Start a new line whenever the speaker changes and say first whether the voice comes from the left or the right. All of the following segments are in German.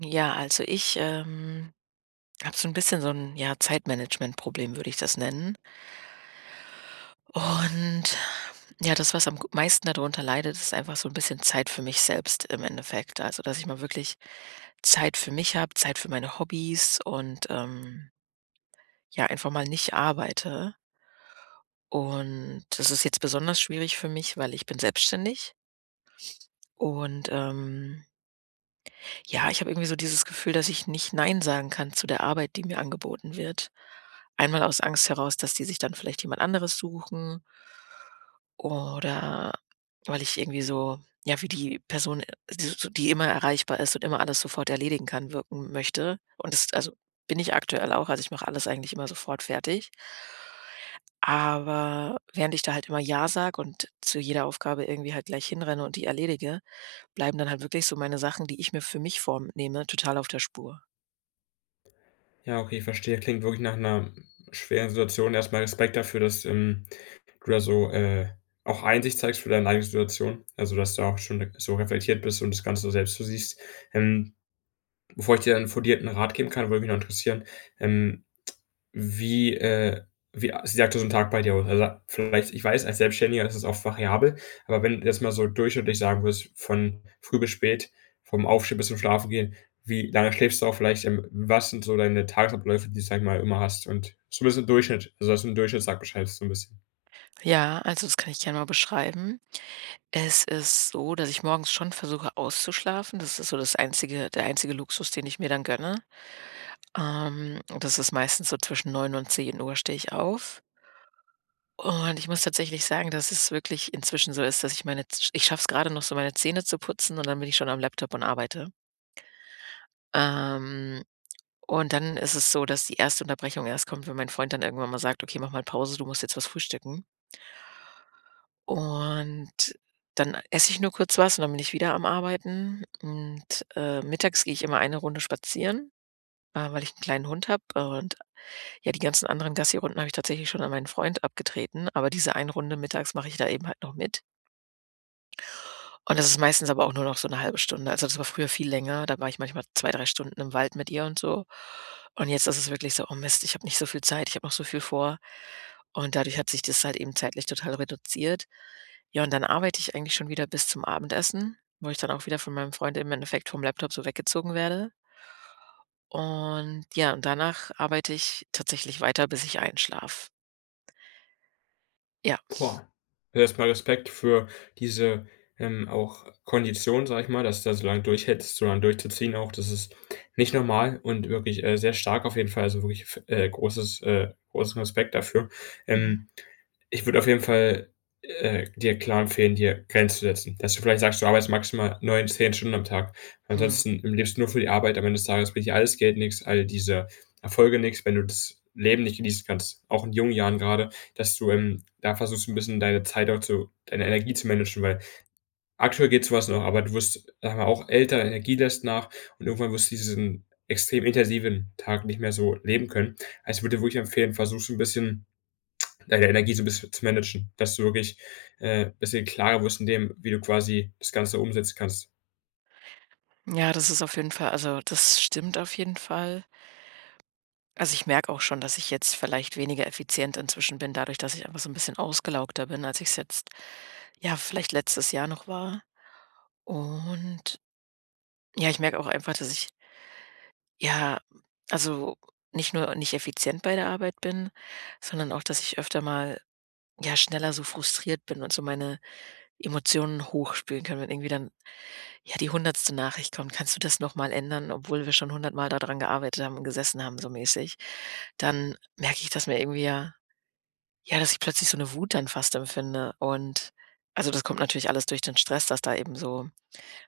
right: Ja, also ich, ähm, habe so ein bisschen so ein, ja, Zeitmanagementproblem, würde ich das nennen. Und ja, das, was am g meisten darunter leidet, ist einfach so ein bisschen Zeit für mich selbst im Endeffekt. Also, dass ich mal wirklich Zeit für mich habe, Zeit für meine Hobbys und, ja, einfach mal nicht arbeite. Und das ist jetzt besonders schwierig für mich, weil ich bin selbstständig und. Ja, ich habe irgendwie so dieses Gefühl, dass ich nicht nein sagen kann zu der Arbeit, die mir angeboten wird. Einmal aus Angst heraus, dass die sich dann vielleicht jemand anderes suchen, oder weil ich irgendwie so, ja, wie die Person, die so die immer erreichbar ist und immer alles sofort erledigen kann, wirken möchte. Und das, also bin ich aktuell auch, also ich mache alles eigentlich immer sofort fertig. Aber während ich da halt immer ja sage und zu jeder Aufgabe irgendwie halt gleich hinrenne und die erledige, bleiben dann halt wirklich so meine Sachen, die ich mir für mich vornehme, total auf der Spur.
left: Ja, okay, ich verstehe. Klingt wirklich nach einer schweren Situation. Erst mal Respekt dafür, dass du da so, auch Einsicht zeigst für deine eigene Situation. Also, dass du auch schon so reflektiert bist und das Ganze so selbst so siehst. Ähm, bevor ich dir 'n fundierten Rat geben kann, würde mich noch interessieren, ähm wie, äh wie a sieht aktuell so 'n Tag bei dir aus? Also, vielleicht ich weiß, als Selbstständiger ist es oft variabel, aber wenn du jetzt mal so durchschnittlich sagen würdest, von früh bis spät, vom Aufstehen bis zum Schlafengehen, wie lange schläfst du auch vielleicht? Was sind so deine Tagesabläufe, die du, sage ich mal, immer hast und so 'n bisschen Durchschnitt, also, dass du 'n Durchschnittstag beschreibst so 'n bisschen?
right: Ja, also das kann ich gerne mal beschreiben. Es ist so, dass ich morgens schon versuche auszuschlafen. Das ist so das einzige der einzige Luxus, den ich mir dann gönne. Das ist meistens so zwischen 9 und zehn Uhr stehe ich auf. Und ich muss tatsächlich sagen, dass es wirklich inzwischen so ist, dass ich meine Z ich schaffe es grade noch so, meine Zähne zu putzen und dann bin ich schon am Laptop und arbeite. Ähm, und dann ist es so, dass die erste Unterbrechung erst kommt, wenn mein Freund dann irgendwann mal sagt: „Okay, mach mal Pause, du musst jetzt was frühstücken.“ Und dann esse ich nur kurz was und dann bin ich wieder am Arbeiten. Und, mittags gehe ich immer eine Runde spazieren, weil ich einen kleinen Hund habe. Und ja, die ganzen anderen Gassi-Runden habe ich tatsächlich schon an meinen Freund abgetreten, aber diese eine Runde mittags mache ich da eben halt noch mit. Und das ist meistens aber auch nur noch so 'ne halbe Stunde. Also, das war früher viel länger, da war ich manchmal zwei, 3 Stunden im Wald mit ihr und so. Und jetzt ist es wirklich so: „Oh Mist, ich habe nicht so viel Zeit, ich habe noch so viel vor.“ Und dadurch hat sich das halt eben zeitlich total reduziert. Ja, und dann arbeite ich eigentlich schon wieder bis zum Abendessen, wo ich dann auch wieder von meinem Freund im Endeffekt vom Laptop so weggezogen werde. Und ja, und danach arbeite ich tatsächlich weiter, bis ich einschlafe. Ja.
left: Boah, erstmal Respekt für diese, auch Kondition, sage ich mal, dass du da so lange durchhältst, so lange durchzuziehen auch. Das ist nicht normal und wirklich, sehr stark auf jeden Fall. Also wirklich f großes großen Respekt dafür.
right: Mhm.
left: Ähm ich würde auf jeden Fall, dir klar empfehlen, dir Grenzen zu setzen. Dass du vielleicht sagst, du arbeitest maximal 9, 10 Stunden am Tag.
right: Mhm.
left: Ansonsten lebst du nur für die Arbeit. Am Ende des Tages bringt dir alles Geld nichts, all diese Erfolge nichts, wenn du das Leben nicht genießen kannst. Auch in jungen Jahren gerade, dass du, da versuchst, ein bisschen deine Zeit auch zu deine Energie zu managen, weil aktuell geht so was noch, aber du wirst, sagen mal, auch älter, deine Energie lässt nach und irgendwann wirst du diesen extrem intensiven Tag nicht mehr so leben können. Also, ich würde dir wirklich empfehlen, versuchst ein bisschen deine Energie so ein bisschen zu managen, dass du wirklich, ein bisschen klarer wirst in dem, wie du quasi das Ganze umsetzen kannst.
right: Ja, das ist auf jeden Fall, also, das stimmt auf jeden Fall. Also, ich merke auch schon, dass ich jetzt vielleicht weniger effizient inzwischen bin, dadurch, dass ich einfach so ein bisschen ausgelaugter bin, als ich's jetzt, ja, vielleicht letztes Jahr noch war. Und ja, ich merke auch einfach, dass ich, ja, also, nicht nur nicht effizient bei der Arbeit bin, sondern auch, dass ich öfter mal, ja, schneller so frustriert bin und so meine Emotionen hochspülen kann, wenn irgendwie dann, ja, die hundertste Nachricht kommt: „Kannst du das noch mal ändern?“, obwohl wir schon hundertmal daran gearbeitet haben und gesessen haben so mäßig. Dann merke ich, dass mir irgendwie ja, dass ich plötzlich so eine Wut dann fast empfinde und, also, das kommt natürlich alles durch den Stress, dass da eben so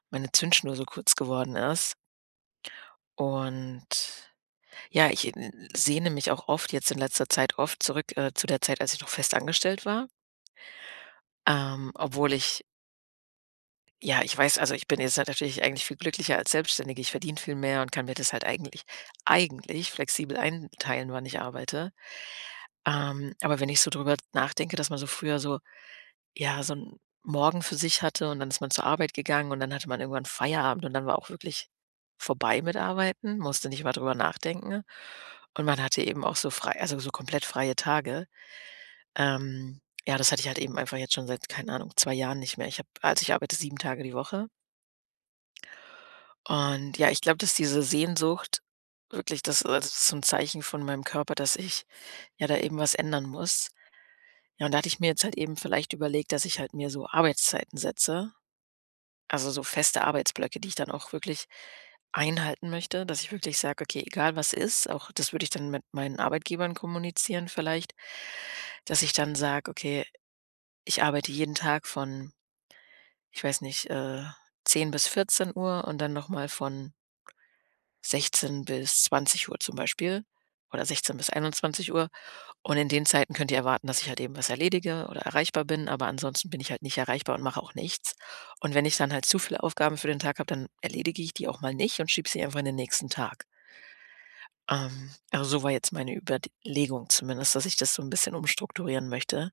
right: meine Zündschnur so kurz geworden ist. Und ja, ich, sehne mich auch oft jetzt in letzter Zeit oft zurück, zu der Zeit, als ich noch festangestellt war, obwohl ich ja, ich weiß, also, ich bin jetzt halt natürlich eigentlich viel glücklicher als Selbstständige. Ich verdiene viel mehr und kann mir das halt eigentlich flexibel einteilen, wann ich arbeite. Aber wenn ich so drüber nachdenke, dass man so früher so, ja, so 'n Morgen für sich hatte und dann ist man zur Arbeit gegangen und dann hatte man irgendwann Feierabend und dann war auch wirklich vorbei mit Arbeiten, musste nicht mal drüber nachdenken. Und man hatte eben auch so frei, also, so komplett freie Tage. Ähm, ja, das hatte ich halt eben einfach jetzt schon seit, keine Ahnung, 2 Jahren nicht mehr. Ich habe, also, ich arbeite 7 Tage die Woche. Und ja, ich glaube, dass diese Sehnsucht wirklich das, also, das ist so 'n Zeichen von meinem Körper, dass ich ja da eben was ändern muss. Ja, und da hatte ich mir jetzt halt eben vielleicht überlegt, dass ich halt mir so Arbeitszeiten setze. Also, so feste Arbeitsblöcke, die ich dann auch wirklich einhalten möchte, dass ich wirklich sage: „Okay, egal was ist“, auch das würde ich dann mit meinen Arbeitgebern kommunizieren vielleicht, dass ich dann sage: „Okay, ich arbeite jeden Tag von, ich weiß nicht, 10 bis 14 Uhr und dann noch mal von 16 bis 20 Uhr zum Beispiel oder 16 bis 21 Uhr. Und in den Zeiten könnt ihr erwarten, dass ich halt eben was erledige oder erreichbar bin, aber ansonsten bin ich halt nicht erreichbar und mache auch nichts. Und wenn ich dann halt zu viele Aufgaben für den Tag habe, dann erledige ich die auch mal nicht und schiebe sie einfach in den nächsten Tag.“ also so war jetzt meine Überlegung zumindest, dass ich das so ein bisschen umstrukturieren möchte.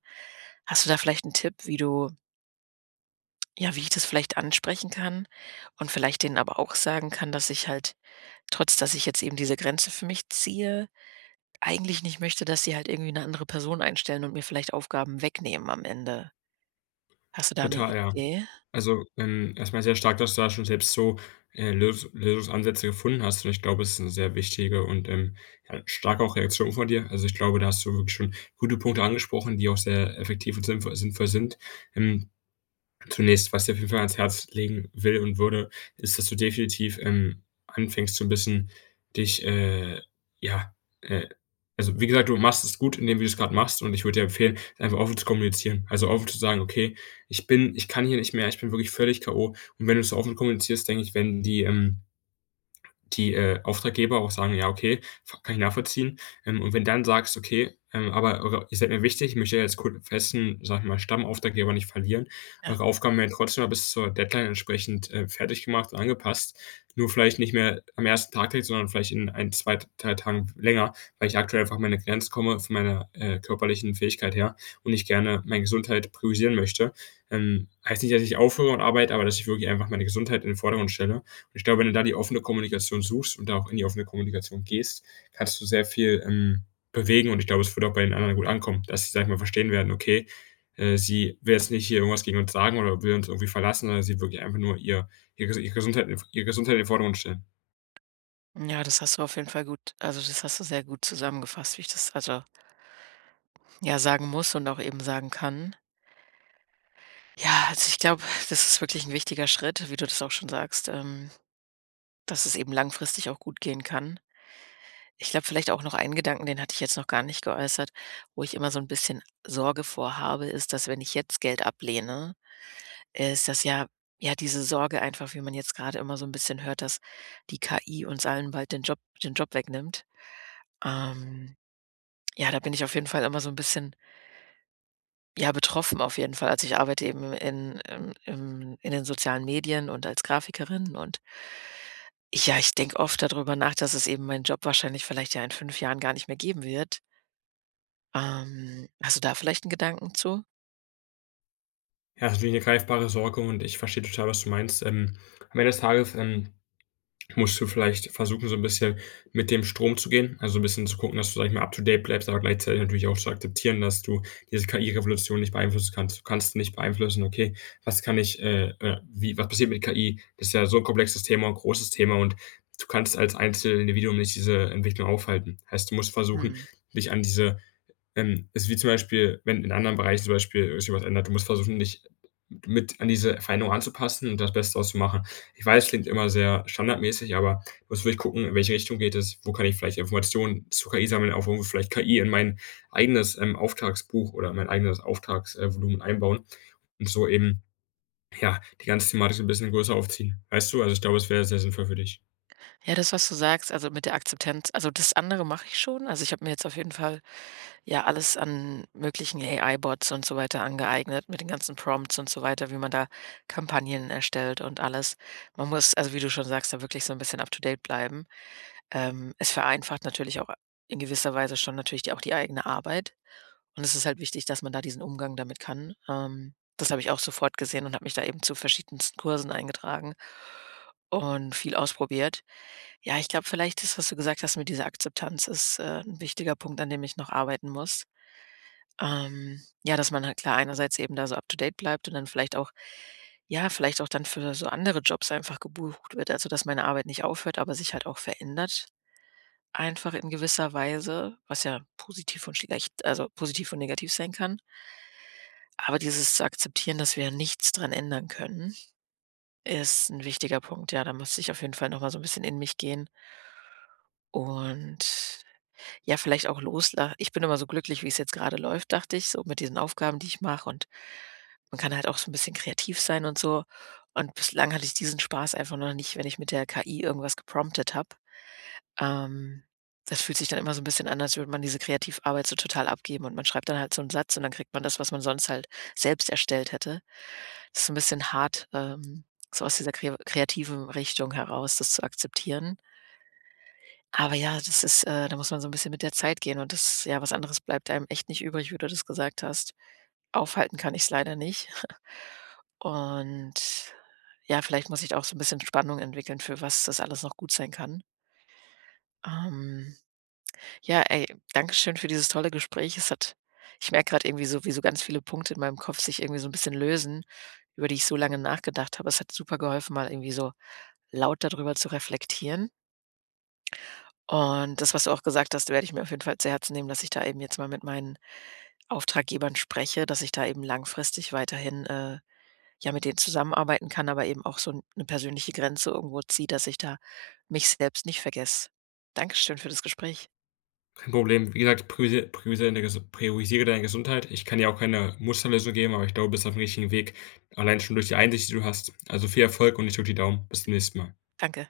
right: Hast du da vielleicht einen Tipp, wie du ja, wie ich das vielleicht ansprechen kann und vielleicht denen aber auch sagen kann, dass ich halt, trotz dass ich jetzt eben diese Grenze für mich ziehe, eigentlich nicht möchte, dass sie halt irgendwie eine andere Person einstellen und mir vielleicht Aufgaben wegnehmen am Ende. Hast du da eine
left: Total, ja.
right: Idee?
left: Also, erst sehr stark, dass du da schon selbst so, Lösungsansätze gefunden hast, und ich glaube, es ist 'ne sehr wichtige und, ja, starke auch Reaktion von dir. Also, ich glaube, da hast du wirklich schon gute Punkte angesprochen, die auch sehr effektiv und sinnvoll sind. Ähm Zunächst, was ich dir auf jeden Fall ans Herz legen will und würde, ist, dass du definitiv, anfängst, so ein bisschen dich, ja, äh also, wie gesagt, du machst es gut, indem du du's gerade machst, und ich würde dir empfehlen, einfach offen zu kommunizieren. Also, offen zu sagen: „Okay, ich bin ich kann hier nicht mehr, ich bin wirklich völlig K.O.“ Und wenn du es so offen kommunizierst, denke ich, wenn die, die, Auftraggeber auch sagen: „Ja, okay, v kann ich nachvollziehen.“ und wenn dann sagst: „Okay, aber eure ihr seid mir wichtig, ich möchte jetzt kurz festen, sag ich mal, Stammauftraggeber nicht verlieren.
right: Ja.
left: Eure Aufgaben werden trotzdem noch bis zur Deadline entsprechend, fertig gemacht und angepasst, nur vielleicht nicht mehr am ersten Tag direkt, sondern vielleicht in ein 2 3 Tagen länger, weil ich aktuell einfach an meine Grenzen komme von meiner, körperlichen Fähigkeit her und ich gerne meine Gesundheit priorisieren möchte.“ heißt nicht, dass ich aufhöre und arbeite, aber dass ich wirklich einfach meine Gesundheit in den Vordergrund stelle. Ich glaube, wenn du da die offene Kommunikation suchst und da auch in die offene Kommunikation gehst, kannst du sehr viel, bewegen, und ich glaube, es wird auch bei den anderen gut ankommen, dass sie, sage ich mal, verstehen werden: „Okay, sie will jetzt nicht hier irgendwas gegen uns sagen oder will uns irgendwie verlassen, sondern sie wirklich einfach nur ihre Gesundheit in den Vordergrund stellen.“
right: Ja, das hast du auf jeden Fall gut, also, das hast du sehr gut zusammengefasst, wie ich das, also, ja, sagen muss und auch eben sagen kann. Ja, also, ich glaube, das ist wirklich ein wichtiger Schritt, wie du das auch schon sagst, dass es eben langfristig auch gut gehen kann. Ich glaube, vielleicht auch noch einen Gedanken, den hatte ich jetzt noch gar nicht geäußert, wo ich immer so ein bisschen Sorge vor habe, ist, dass wenn ich jetzt Geld ablehne, ist das ja, ja, diese Sorge einfach, wie man jetzt gerade immer so ein bisschen hört, dass die KI uns allen bald den Job wegnimmt. Ähm, ja, da bin ich auf jeden Fall immer so ein bisschen, ja, betroffen auf jeden Fall. Also, ich arbeite eben in im im in den sozialen Medien und als Grafikerin und ich denke oft darüber nach, dass es eben meinen Job wahrscheinlich vielleicht ja in 5 Jahren gar nicht mehr geben wird. Hast du da vielleicht einen Gedanken zu?
left: Ja, das ist natürlich 'ne greifbare Sorge und ich verstehe total, was du meinst. Am Ende des Tages, musst du vielleicht versuchen, so ein bisschen mit dem Strom zu gehen, also so ein bisschen zu gucken, dass du, sag ich mal, up to date bleibst, aber gleichzeitig natürlich auch zu akzeptieren, dass du diese KI-Revolution nicht beeinflussen kannst. Du kannst nicht beeinflussen: „Okay, was kann ich wie was passiert mit KI?“ Das ist ja so ein komplexes Thema, ein großes Thema, und du kannst als Einzelindividuum nicht diese Entwicklung aufhalten. Heißt, du musst versuchen,
right: Hm.
left: dich an diese ist wie zum Beispiel, wenn in anderen Bereichen zum Beispiel sich was ändert, du musst versuchen, dich mit an diese Veränderung anzupassen und das Beste draus zu machen. Ich weiß, klingt immer sehr standardmäßig, aber du musst wirklich gucken, in welche Richtung geht es, wo kann ich vielleicht Informationen zu KI sammeln, auch irgendwo vielleicht KI in mein eigenes, Auftragsbuch oder in mein eigenes Auftragsvolumen Volumen einbauen und so eben, ja, die ganze Thematik so ein bisschen größer aufziehen. Weißt du? Also, ich glaube, es wäre sehr sinnvoll für dich.
right: Ja, das, was du sagst, also, mit der Akzeptanz, also, das andere mache ich schon. Also, ich habe mir jetzt auf jeden Fall, ja, alles an möglichen AI-Bots und so weiter angeeignet mit den ganzen Prompts und so weiter, wie man da Kampagnen erstellt und alles. Man muss, also wie du schon sagst, da wirklich so ein bisschen up to date bleiben. Es vereinfacht natürlich auch in gewisser Weise schon natürlich die eigene Arbeit. Und es ist halt wichtig, dass man da diesen Umgang damit kann. Das habe ich auch sofort gesehen und habe mich da eben zu verschiedensten Kursen eingetragen und viel ausprobiert. Ja, ich glaube, vielleicht ist, was du gesagt hast mit dieser Akzeptanz ist, 'n wichtiger Punkt, an dem ich noch arbeiten muss. Ja, dass man halt klar einerseits eben da so up to date bleibt und dann vielleicht auch, ja, vielleicht auch dann für so andere Jobs einfach gebucht wird. Also, dass meine Arbeit nicht aufhört, aber sich halt auch verändert einfach in gewisser Weise, was ja positiv und negativ sein kann. Aber dieses zu akzeptieren, dass wir nichts dran ändern können, ist ein wichtiger Punkt. Ja, da muss ich auf jeden Fall noch mal so ein bisschen in mich gehen und, ja, vielleicht auch losla ich bin immer so glücklich, wie es jetzt gerade läuft, dachte ich, so mit diesen Aufgaben, die ich mache und man kann halt auch so ein bisschen kreativ sein und so. Und bislang hatte ich diesen Spaß einfach noch nicht, wenn ich mit der KI irgendwas gepromptet habe. Ähm, das fühlt sich dann immer so ein bisschen an, als würde man diese Kreativarbeit so total abgeben und man schreibt dann halt so einen Satz und dann kriegt man das, was man sonst halt selbst erstellt hätte. Das ist so 'n bisschen hart, so aus dieser kreativen Richtung heraus das zu akzeptieren. Aber ja, das ist, da muss man so ein bisschen mit der Zeit gehen und das, ja, was anderes bleibt einem echt nicht übrig, wie du das gesagt hast. Aufhalten kann ich es leider nicht. Und ja, vielleicht muss ich da auch so ein bisschen Spannung entwickeln, für was das alles noch gut sein kann. Ähm, ja, ey, Dankeschön für dieses tolle Gespräch. Es hat, ich merke gerade irgendwie so, wie so ganz viele Punkte in meinem Kopf sich irgendwie so ein bisschen lösen, über die ich so lange nachgedacht habe. Es hat super geholfen, mal irgendwie so laut darüber zu reflektieren. Und das, was du auch gesagt hast, werde ich mir auf jeden Fall zu Herzen nehmen, dass ich da eben jetzt mal mit meinen Auftraggebern spreche, dass ich da eben langfristig weiterhin, ja, mit denen zusammenarbeiten kann, aber eben auch so eine persönliche Grenze irgendwo ziehe, dass ich da mich selbst nicht vergesse. Dankeschön für das Gespräch.
left: Kein Problem. Wie gesagt, priorisiere deine Gesundheit. Ich kann dir auch keine Musterlösung geben, aber ich glaube, du bist auf dem richtigen Weg, allein schon durch die Einsicht, die du hast. Also, viel Erfolg und ich drücke die Daumen. Bis zum nächsten Mal.
right: Danke.